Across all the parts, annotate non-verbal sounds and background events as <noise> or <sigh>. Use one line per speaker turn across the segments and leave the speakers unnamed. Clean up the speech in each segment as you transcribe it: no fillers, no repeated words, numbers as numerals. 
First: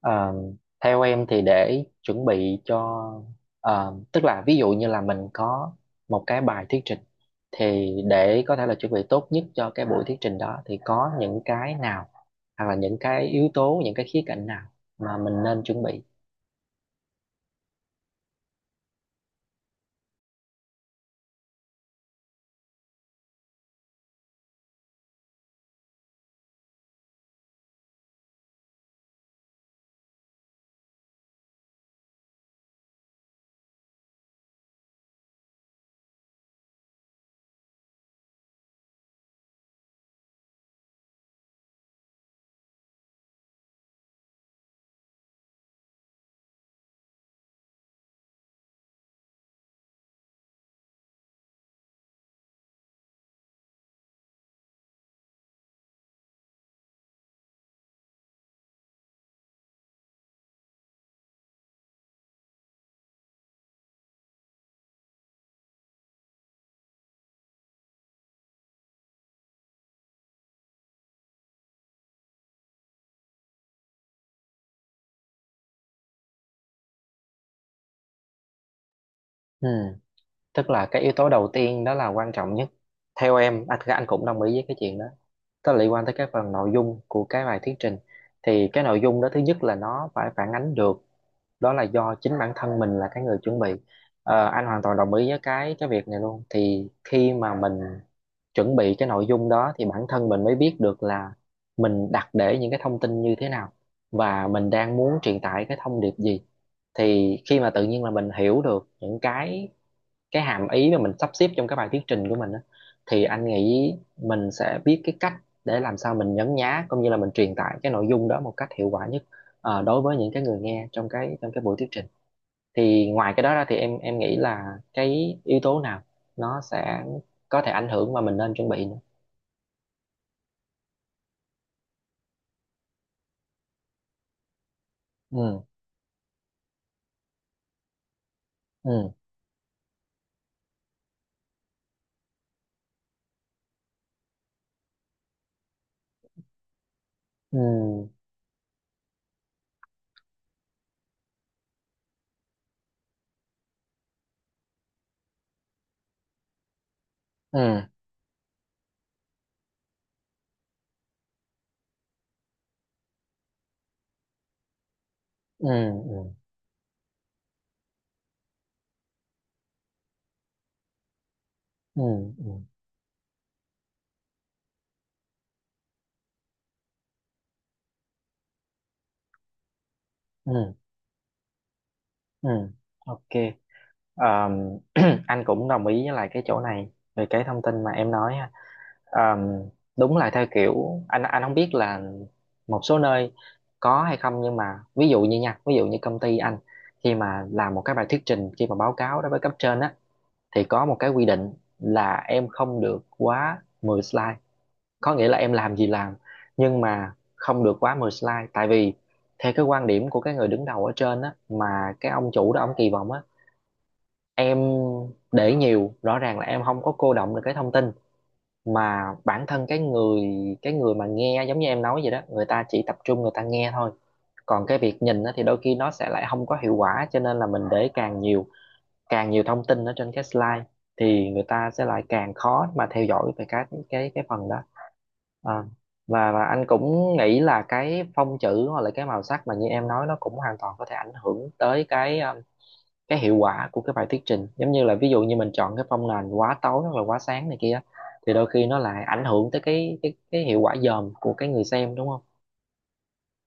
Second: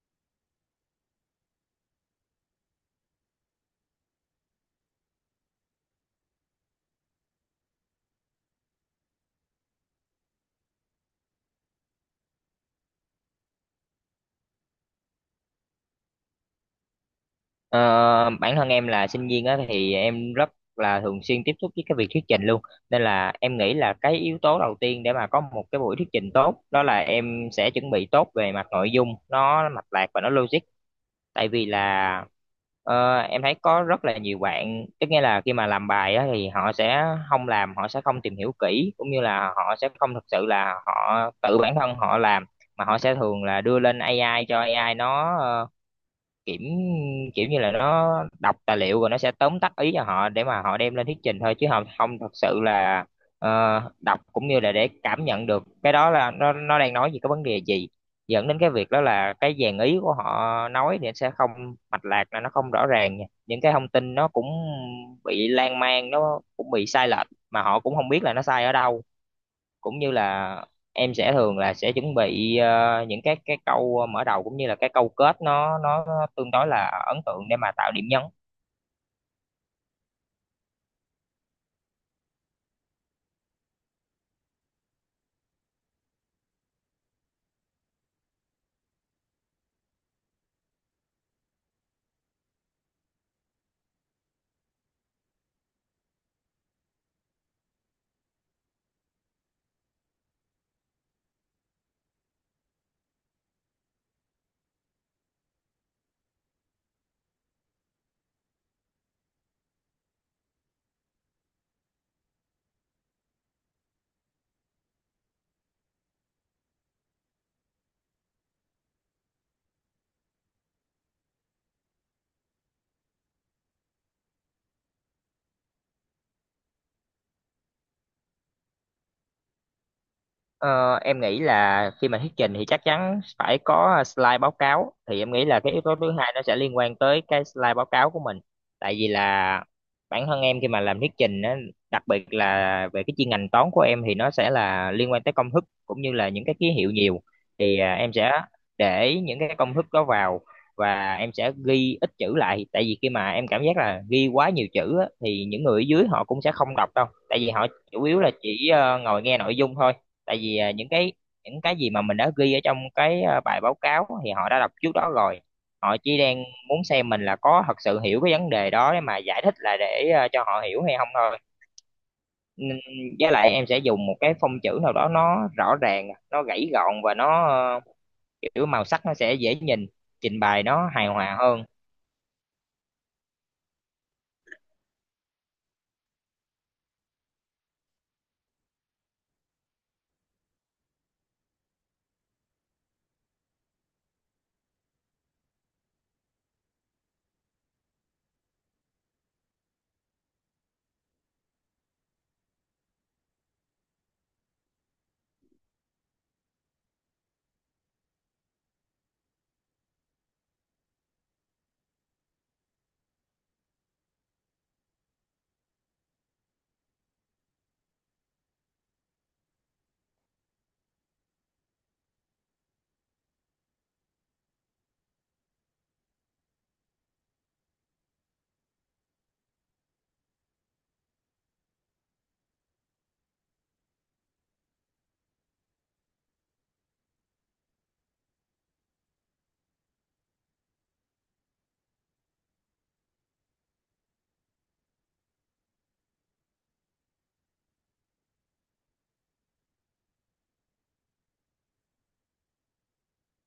Ờ, theo em thì để chuẩn bị cho tức là ví dụ như là mình có một cái bài thuyết trình, thì để có thể là chuẩn bị tốt nhất cho cái buổi thuyết trình đó thì có những cái nào, hoặc là những cái yếu tố, những cái khía cạnh nào mà mình nên chuẩn bị.
Ờ, Bản thân em là sinh viên á thì em rất là thường xuyên tiếp xúc với cái việc thuyết trình luôn, nên là em nghĩ là cái yếu tố đầu tiên để mà có một cái buổi thuyết trình tốt đó là em sẽ chuẩn bị tốt về mặt nội dung, nó mạch lạc và nó logic. Tại vì là em thấy có rất là nhiều bạn, tức nghĩa là khi mà làm bài á thì họ sẽ không tìm hiểu kỹ, cũng như là họ sẽ không thực sự là họ tự bản thân họ làm, mà họ sẽ thường là đưa lên AI, cho AI nó kiểu kiểu như là nó đọc tài liệu rồi nó sẽ tóm tắt ý cho họ để mà họ đem lên thuyết trình thôi, chứ không không thật sự là ờ, đọc cũng như là để cảm nhận được cái đó là nó đang nói gì, cái vấn đề gì, dẫn đến cái việc đó là cái dàn ý của họ nói thì nó sẽ không mạch lạc, là nó không rõ ràng nha. Những cái thông tin nó cũng bị lan man, nó cũng bị sai lệch mà họ cũng không biết là nó sai ở đâu. Cũng như là em sẽ thường là sẽ chuẩn bị những cái câu mở đầu cũng như là cái câu kết, nó tương đối là ấn tượng để mà tạo điểm nhấn.
Ừ, tức là cái yếu tố đầu tiên đó là quan trọng nhất theo em, anh cũng đồng ý với cái chuyện đó. Nó liên quan tới cái phần nội dung của cái bài thuyết trình, thì cái nội dung đó thứ nhất là nó phải phản ánh được, đó là do chính bản thân mình là cái người chuẩn bị. Ờ, anh hoàn toàn đồng ý với cái việc này luôn. Thì khi mà mình chuẩn bị cái nội dung đó thì bản thân mình mới biết được là mình đặt để những cái thông tin như thế nào, và mình đang muốn truyền tải cái thông điệp gì. Thì khi mà tự nhiên là mình hiểu được những cái hàm ý mà mình sắp xếp trong cái bài thuyết trình của mình á, thì anh nghĩ mình sẽ biết cái cách để làm sao mình nhấn nhá cũng như là mình truyền tải cái nội dung đó một cách hiệu quả nhất, đối với những cái người nghe trong cái buổi thuyết trình. Thì ngoài cái đó ra thì em nghĩ là cái yếu tố nào nó sẽ có thể ảnh hưởng mà mình nên chuẩn bị nữa?
Ờ, em nghĩ là khi mà thuyết trình thì chắc chắn phải có slide báo cáo, thì em nghĩ là
Ừ.
cái yếu tố thứ hai nó sẽ liên quan tới cái slide báo cáo của mình. Tại vì
Ừ.
là bản thân em khi mà làm thuyết trình á, đặc biệt là về cái chuyên ngành toán của em thì nó sẽ là liên quan tới công thức cũng như là những cái ký hiệu nhiều,
Ừ.
thì em sẽ để những cái công thức đó vào và em sẽ ghi ít chữ lại. Tại vì khi mà em cảm giác là ghi quá nhiều chữ á, thì những người ở dưới họ cũng sẽ không đọc đâu, tại vì
Ừ.
họ chủ yếu là chỉ ngồi nghe nội dung thôi. Tại vì những cái gì mà mình đã ghi ở trong cái bài báo cáo thì họ đã đọc trước đó rồi,
Ừ.
họ chỉ
Ừ.
đang muốn xem mình là có thật sự hiểu cái vấn đề đó để mà giải thích là để cho họ hiểu hay không thôi.
Ừ. Ừ.
Nên- với lại em sẽ dùng một cái phông chữ nào đó, nó rõ ràng, nó gãy gọn và nó kiểu màu sắc nó sẽ dễ nhìn, trình bày
Ừ.
nó hài hòa hơn.
Ừ. Ok. Ờm, <clears throat> anh cũng đồng ý với lại cái chỗ này về cái thông tin mà em nói ha. Ờm, đúng là theo kiểu, anh không biết là một số nơi có hay không, nhưng mà ví dụ như nha, ví dụ như công ty anh, khi mà làm một cái bài thuyết trình, khi mà báo cáo đối với cấp trên á, thì có một cái quy định là em không được quá 10 slide, có nghĩa là em làm gì làm nhưng mà không được quá 10 slide. Tại vì theo cái quan điểm của cái người đứng đầu ở trên á, mà cái ông chủ đó ông kỳ vọng á, em để nhiều rõ ràng là em không có cô đọng được cái thông tin, mà bản thân cái người mà nghe giống như em nói vậy đó, người ta chỉ tập trung, người ta nghe thôi. Còn cái việc nhìn á, thì đôi khi nó sẽ lại không có hiệu quả, cho nên là mình để càng nhiều, càng nhiều thông tin ở trên cái slide thì người ta sẽ lại càng khó mà theo dõi về cái phần đó. Ờ. Và anh cũng nghĩ là cái phông chữ hoặc là cái màu sắc mà như em nói, nó cũng hoàn toàn có thể ảnh hưởng tới cái, cái hiệu quả của cái bài thuyết trình. Giống như là ví dụ như mình chọn cái phong nền quá tối hoặc là quá sáng này kia, thì đôi khi nó lại ảnh hưởng tới cái hiệu quả dòm của cái người xem, đúng không?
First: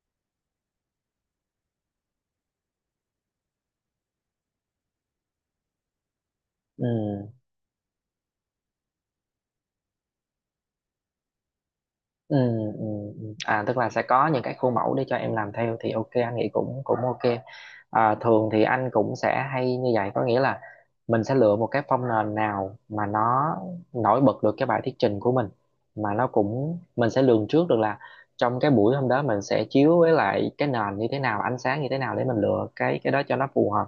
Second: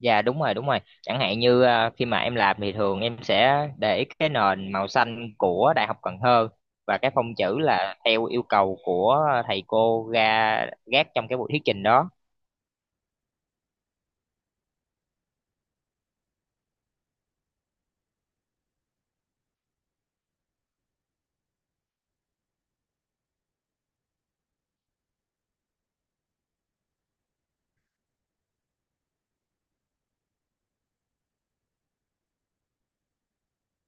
Dạ đúng rồi, đúng rồi. Chẳng hạn như khi mà em làm thì thường em sẽ để cái nền màu xanh của Đại học Cần Thơ,
Ừ.
và cái phông chữ là theo yêu cầu của thầy cô ra gác trong cái buổi thuyết trình đó.
Ừ. Ừ. Ừ. À, tức là sẽ có những cái khuôn mẫu để cho em làm theo thì ok, anh nghĩ cũng cũng ok. À, thường thì anh cũng sẽ hay như vậy. Có nghĩa là mình sẽ lựa một cái phông nền nào mà nó nổi bật được cái bài thuyết trình của mình, mà nó cũng, mình sẽ lường trước được là trong cái buổi hôm đó mình sẽ chiếu với lại cái nền như thế nào, ánh sáng như thế nào, để mình lựa cái đó cho nó phù hợp.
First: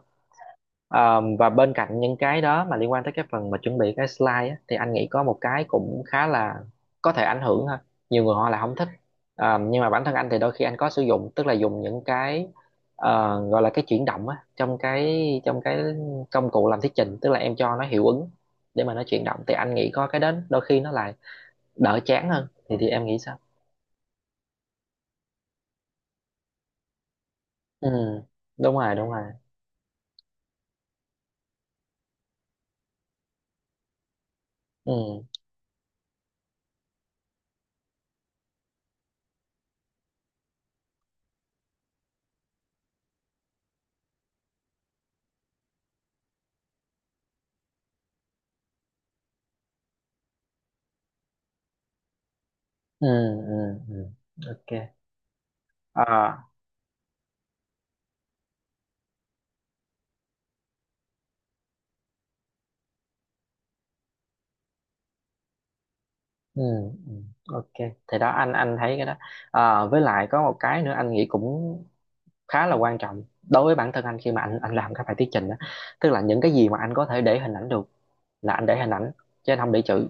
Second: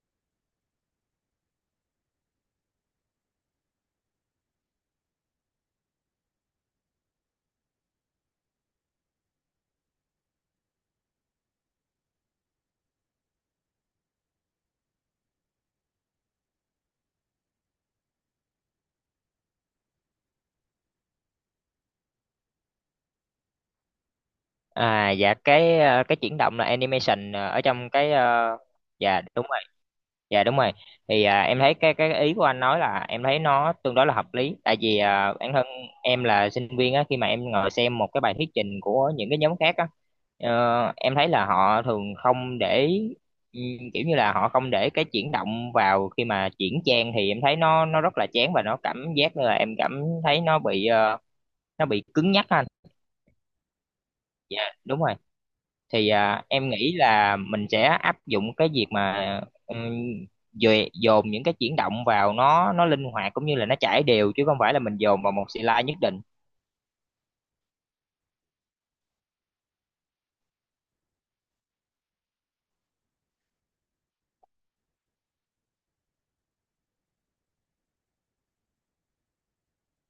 Ờ, và bên cạnh những cái đó mà liên quan tới cái phần mà chuẩn bị cái slide á, thì anh nghĩ có một cái cũng khá là có thể ảnh hưởng ha. Nhiều người họ là không thích. Ờ, nhưng mà bản thân anh thì đôi khi anh có sử dụng, tức là dùng những cái, gọi là cái chuyển động á, trong cái công cụ làm thuyết trình. Tức là em cho nó hiệu ứng để mà nó chuyển động, thì anh nghĩ có cái đến đôi khi nó lại đỡ chán hơn, thì em nghĩ sao?
À dạ cái cái chuyển động là animation ở
Ừ.
trong cái
Đúng rồi, đúng
dạ
rồi.
đúng. Dạ đúng rồi. Thì em thấy cái ý của anh nói, là em thấy nó tương đối là hợp lý. Tại vì
Ừ.
bản thân em là sinh viên á, khi mà em ngồi xem một cái bài thuyết trình của những cái nhóm khác á, em thấy là họ thường không để, ừ, kiểu như là họ không để cái chuyển động vào khi mà chuyển trang, thì em thấy nó rất là chán và nó cảm giác như là em cảm thấy nó bị nó bị cứng nhắc á anh.
Ừ. Ừ. Ừ.
Dạ
Ok.
đúng rồi.
Ờ.
Thì em nghĩ là mình sẽ áp dụng cái việc mà ừm, dồn những cái chuyển động vào, nó linh hoạt cũng như là nó chảy đều, chứ không phải là mình dồn vào một slide nhất định.
Ừ. Ừ. Ok, thì đó, anh thấy cái đó. À, với lại có một cái nữa anh nghĩ cũng khá là quan trọng đối với bản thân anh khi mà anh làm các bài thuyết trình đó. Tức là những cái gì mà anh có thể để hình ảnh được là anh để hình ảnh chứ anh không để chữ,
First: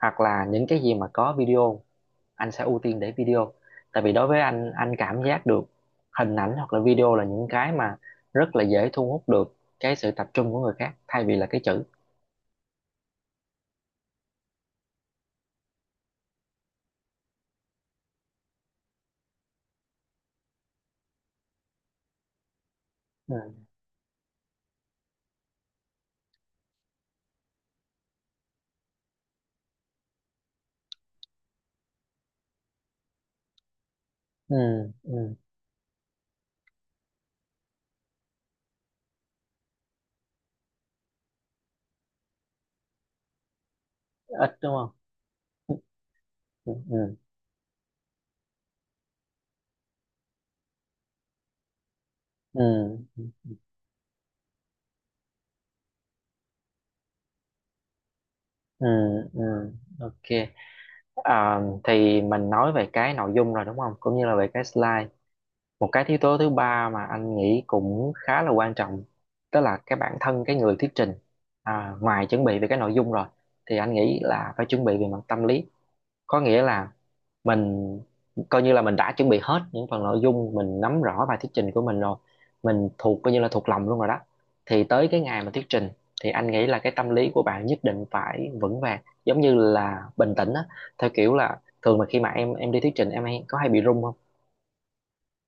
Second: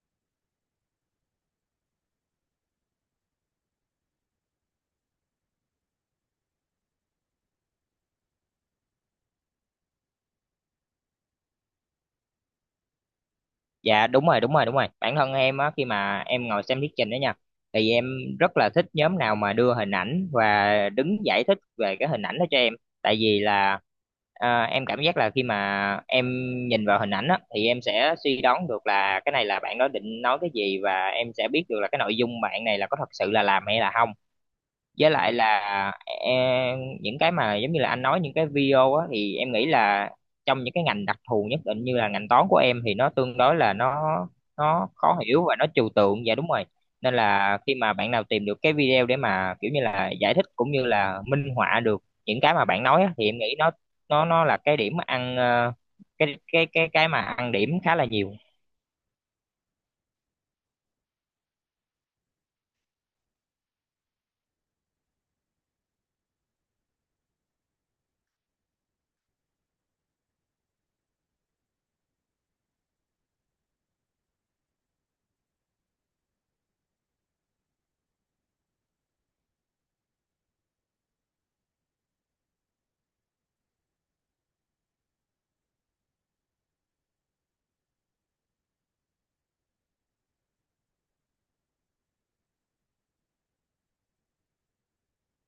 hoặc là những cái gì mà có video, anh sẽ ưu tiên để video. Tại vì đối với anh cảm giác được hình ảnh hoặc là video là những cái mà rất là dễ thu hút được cái sự tập trung của người khác, thay vì là cái chữ.
Dạ đúng rồi, đúng rồi, đúng rồi, bản thân em á khi mà em ngồi xem thuyết trình đó nha, thì em rất là thích nhóm nào mà đưa hình ảnh và đứng giải thích về cái hình ảnh đó cho em. Tại vì
Ừ.
là em cảm giác là khi mà em nhìn vào hình ảnh á, thì em sẽ suy đoán được là cái này là bạn đó định nói cái gì, và em sẽ biết được là cái nội dung bạn này là có thật sự là làm hay là không.
Ừ.
Với lại
Ừ.
là em, những cái mà giống như là anh nói, những cái video á, thì em nghĩ là trong những cái ngành đặc thù nhất định như là ngành toán của em thì nó tương đối là
Ít đúng
nó
không.
khó hiểu và nó trừu tượng, dạ đúng rồi.
Ừ. Ừ.
Nên là khi mà bạn nào tìm được cái video để mà kiểu như là giải thích cũng như là minh họa được những cái
Ừ.
mà bạn nói á,
Ừ.
thì em nghĩ nó là cái điểm ăn cái mà ăn điểm khá là nhiều.
Ừ. Ừ. Ok. À, thì mình nói về cái nội dung rồi, đúng không, cũng như là về cái slide. Một cái yếu tố thứ ba mà anh nghĩ cũng khá là quan trọng, đó là cái bản thân cái người thuyết trình. À, ngoài chuẩn bị về cái nội dung rồi, thì anh nghĩ là phải chuẩn bị về mặt tâm lý. Có nghĩa là mình coi như là mình đã chuẩn bị hết những phần nội dung, mình nắm rõ bài thuyết trình của mình rồi, mình thuộc coi như là thuộc lòng luôn rồi đó. Thì tới cái ngày mà thuyết trình, thì anh nghĩ là cái tâm lý của bạn nhất định phải vững vàng, giống như là bình tĩnh á. Theo kiểu là thường mà khi mà em đi thuyết trình em hay có hay bị run không?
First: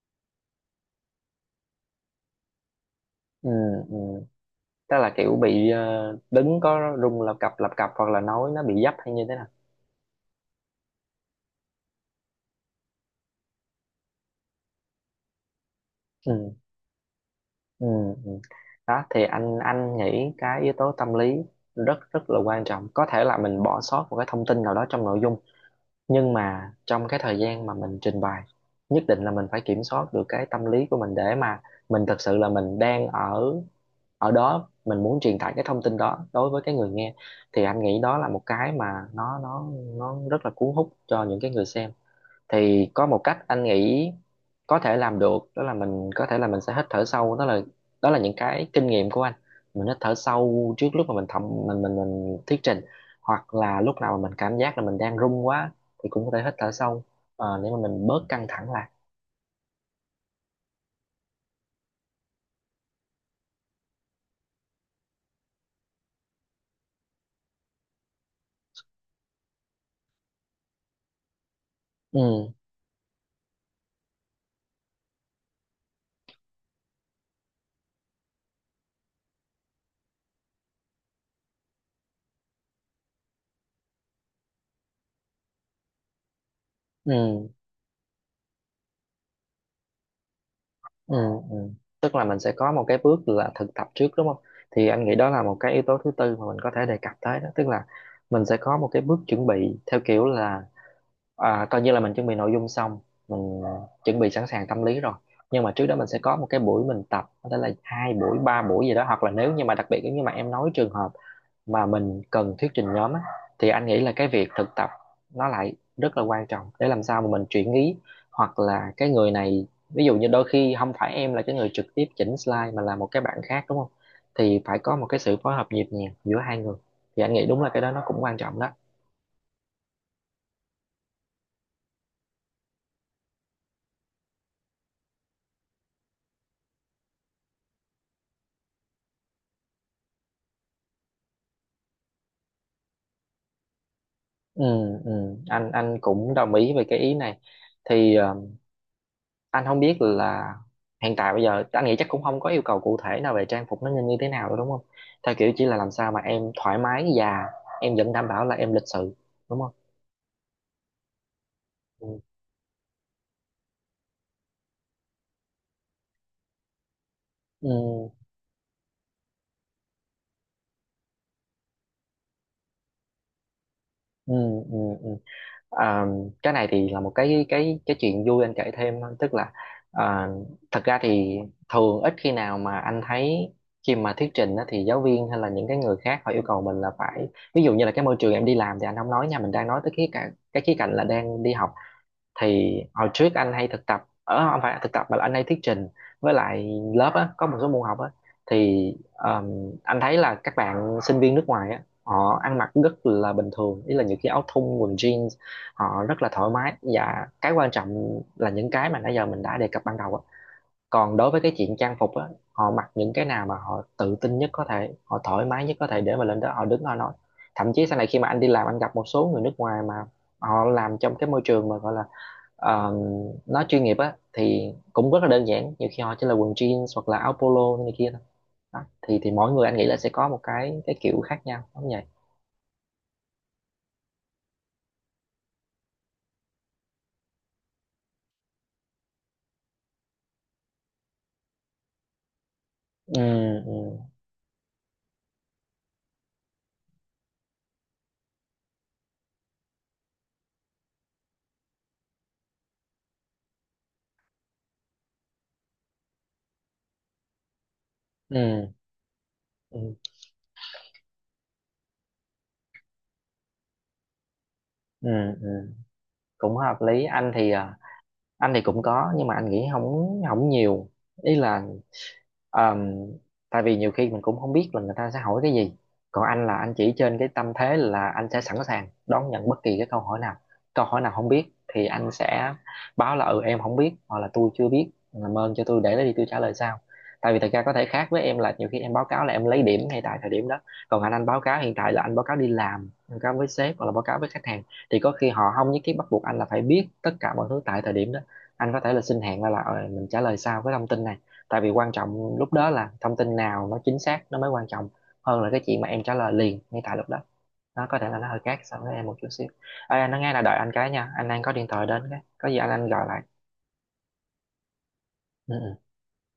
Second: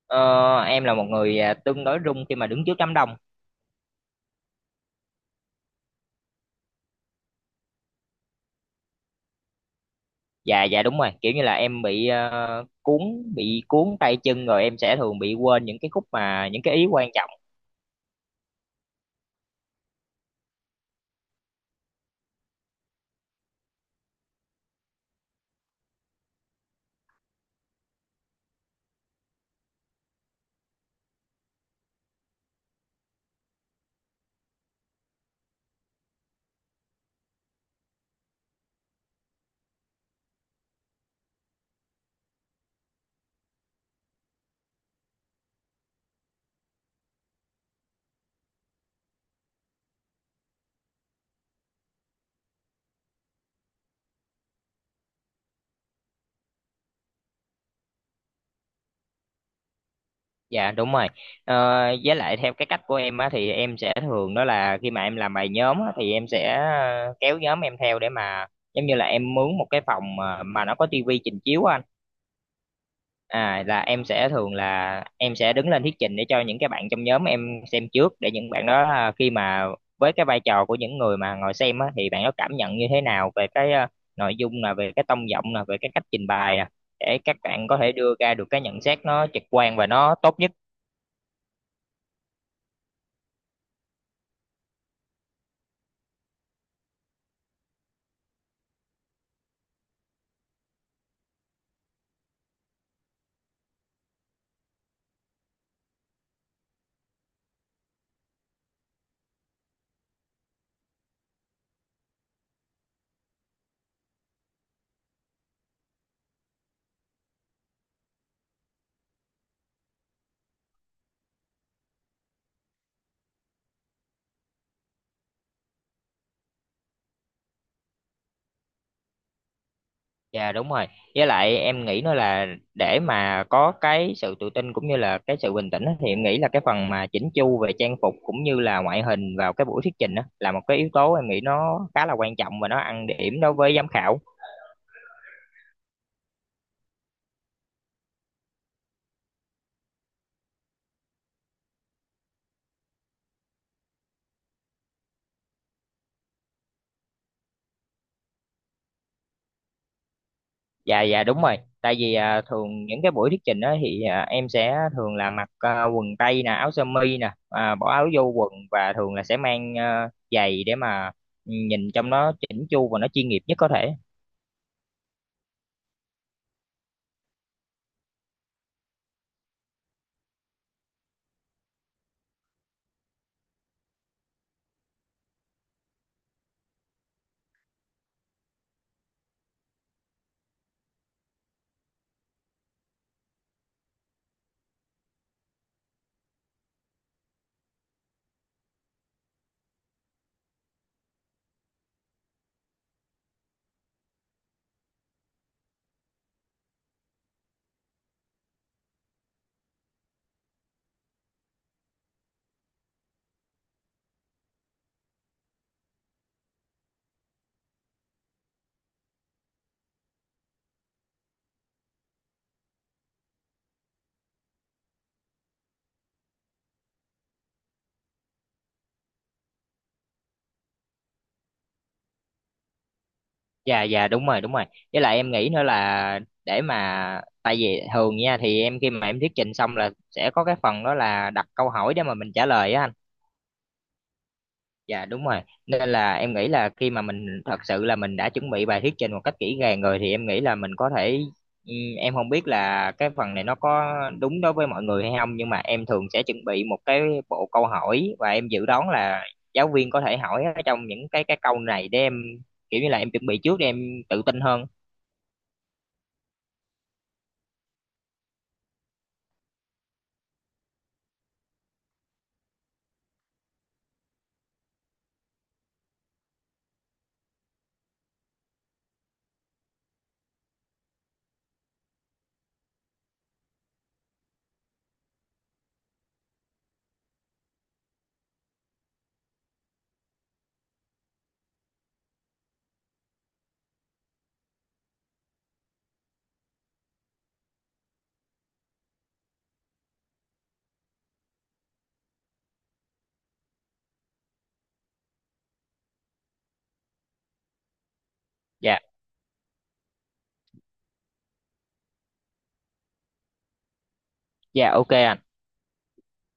Ờ, em là một người tương đối rung khi mà đứng trước đám đông.
Ừ. Ừ. Tức là kiểu bị, đứng có run lập cập lập cập, hoặc là nói nó bị dấp hay như thế nào?
Dạ dạ đúng rồi, kiểu như là em bị bị cuốn tay chân, rồi em sẽ thường bị quên những cái khúc mà
Ừ.
những cái ý quan trọng,
Ừ. Ừ. Đó, thì anh nghĩ cái yếu tố tâm lý rất rất là quan trọng. Có thể là mình bỏ sót một cái thông tin nào đó trong nội dung, nhưng mà trong cái thời gian mà mình trình bày, nhất định là mình phải kiểm soát được cái tâm lý của mình, để mà mình thật sự là mình đang ở ở đó, mình muốn truyền tải cái thông tin đó đối với cái người nghe. Thì anh nghĩ đó là một cái mà nó nó rất là cuốn hút cho những cái người xem. Thì có một cách anh nghĩ có thể làm được, đó là mình có thể là mình sẽ hít thở sâu. Đó là, đó là những cái kinh nghiệm của anh. Mình hít thở sâu trước lúc mà mình thẩm, mình thuyết trình, hoặc là lúc nào mà mình cảm giác là mình đang run quá thì cũng có thể hít thở sâu, để mà mình bớt căng thẳng lại.
dạ đúng rồi. Ờ, với lại theo cái cách của em á, thì em sẽ thường đó là khi mà em làm bài nhóm á, thì em sẽ kéo nhóm em theo để mà giống như là em mướn một cái phòng mà nó có tivi trình chiếu á anh.
Ừ.
À, là em sẽ thường là em sẽ đứng lên thuyết trình để cho những cái bạn trong nhóm em xem trước, để những bạn đó khi mà với cái vai trò của những người mà ngồi xem á, thì bạn đó cảm nhận như thế nào về cái nội dung, là về cái tông giọng, là về cái cách trình bày nè, để các
Ừ.
bạn có thể đưa ra được cái nhận xét nó trực quan và nó tốt nhất.
Ừ. Ừ. Tức là mình sẽ có một cái bước là thực tập trước đúng không? Thì anh nghĩ đó là một cái yếu tố thứ tư mà mình có thể đề cập tới đó. Tức là mình sẽ có một cái bước chuẩn bị theo kiểu là, à, coi như là mình chuẩn bị nội dung xong, mình chuẩn bị sẵn sàng tâm lý rồi, nhưng mà trước đó mình sẽ có một cái buổi mình tập, có thể là hai buổi ba buổi gì đó. Hoặc là nếu như mà đặc biệt nếu như mà em nói trường hợp mà mình cần thuyết trình nhóm á, thì anh nghĩ là cái việc thực tập nó lại rất là quan trọng. Để làm sao mà mình chuyển ý, hoặc là cái người này ví dụ như đôi khi không phải em là cái người trực tiếp chỉnh slide mà là một cái bạn khác đúng không, thì phải có một cái sự phối hợp nhịp nhàng giữa hai người. Thì anh nghĩ đúng là cái đó nó cũng quan trọng đó.
Dạ đúng rồi. Với lại em nghĩ nữa là để mà có cái sự tự tin cũng như là cái sự bình tĩnh á, thì em nghĩ là cái phần mà chỉnh chu về trang phục cũng như là ngoại hình vào cái buổi thuyết trình đó là một cái yếu tố em nghĩ nó khá là quan trọng và nó ăn điểm đối với giám khảo.
Ừ. Ừ, anh cũng đồng ý về cái ý này. Thì anh không biết là hiện tại bây giờ anh nghĩ chắc cũng không có yêu cầu cụ thể nào về trang phục nó nên như thế nào đâu đúng không? Theo kiểu chỉ là làm sao mà em thoải mái và em vẫn đảm bảo là em lịch sự, đúng không?
Dạ dạ đúng rồi. Tại
Ừ.
vì thường những cái buổi thuyết trình đó thì em sẽ thường là mặc quần tây nè, áo sơ mi nè, bỏ áo
Ừ.
vô quần, và thường là sẽ mang giày để mà nhìn trong nó chỉnh chu và nó chuyên nghiệp nhất có thể.
Ừ. Ừ. Ờ, cái này thì là một cái cái chuyện vui anh kể thêm thôi. Tức là, ờ, thật ra thì thường ít khi nào mà anh thấy khi mà thuyết trình á, thì giáo viên hay là những cái người khác họ yêu cầu mình là phải, ví dụ như là cái môi trường em đi làm thì anh không nói nha, mình đang nói tới khía cạnh cái khía cạnh là đang đi học. Thì hồi trước anh hay thực tập ở, không phải thực tập mà là anh hay thuyết trình với lại lớp á, có một số môn học á, thì anh thấy là các bạn sinh viên nước ngoài á họ ăn mặc rất là bình thường, ý là những cái áo thun quần jeans. Họ rất là thoải mái, và cái quan trọng là những cái mà nãy giờ mình đã đề cập ban đầu á. Còn đối với cái chuyện trang phục á, họ mặc những cái nào mà họ tự tin nhất có thể, họ thoải mái nhất có thể để mà lên đó họ đứng họ nói. Thậm chí sau này khi mà anh đi làm, anh gặp một số người nước ngoài mà họ làm trong cái môi trường mà gọi là, Ờ, nói chuyên nghiệp á, thì cũng rất là đơn giản, nhiều khi họ chỉ là quần jeans hoặc là áo polo này kia thôi. Đó. Thì mỗi người anh nghĩ là sẽ có một cái kiểu khác nhau đúng vậy.
Dạ dạ đúng rồi, đúng rồi. Với lại em nghĩ nữa là để mà, tại vì thường nha thì em khi mà em thuyết trình xong là sẽ có cái phần đó là đặt câu hỏi để mà mình trả lời á anh.
Ừ. Ừ.
Dạ đúng rồi. Nên là em nghĩ là khi mà mình thật sự là mình đã chuẩn bị bài thuyết trình một cách kỹ càng rồi, thì em nghĩ là mình có thể em không biết là cái phần này nó có đúng đối với mọi người hay không, nhưng mà em thường sẽ chuẩn bị một cái bộ câu hỏi và em dự
Ừ.
đoán là giáo viên
Ừ.
có thể hỏi ở trong những cái câu này, để em kiểu như là em chuẩn bị trước để em tự tin hơn.
Ừ. Ừ. Cũng hợp lý. Anh thì à, anh thì cũng có nhưng mà anh nghĩ không không nhiều, ý là, Ờm, tại vì nhiều khi mình cũng không biết là người ta sẽ hỏi cái gì. Còn anh là anh chỉ trên cái tâm thế là anh sẽ sẵn sàng đón nhận bất kỳ cái câu hỏi nào. Câu hỏi nào không biết thì anh sẽ báo là ừ em không biết, hoặc là tôi chưa biết, làm ơn cho tôi để đó đi, tôi trả lời sau. Tại vì thật ra có thể khác với em là nhiều khi em báo cáo là em lấy điểm ngay tại thời điểm đó, còn anh báo cáo hiện tại là anh báo cáo đi làm, báo cáo với sếp hoặc là báo cáo với khách hàng, thì có khi họ không nhất thiết bắt buộc anh là phải biết tất cả mọi thứ tại thời điểm đó. Anh có thể là xin hẹn ra là, mình trả lời sau cái thông tin này. Tại vì quan trọng lúc đó là thông tin nào nó chính xác nó mới quan trọng, hơn là cái chuyện mà em trả lời liền ngay tại lúc đó, nó có thể là nó hơi khác so
Dạ.
với em một chút xíu. Ê, anh nói nghe, là đợi anh cái nha, anh đang có điện thoại đến, cái có gì anh gọi lại.
Dạ ok ạ.
Ừ. Ừ.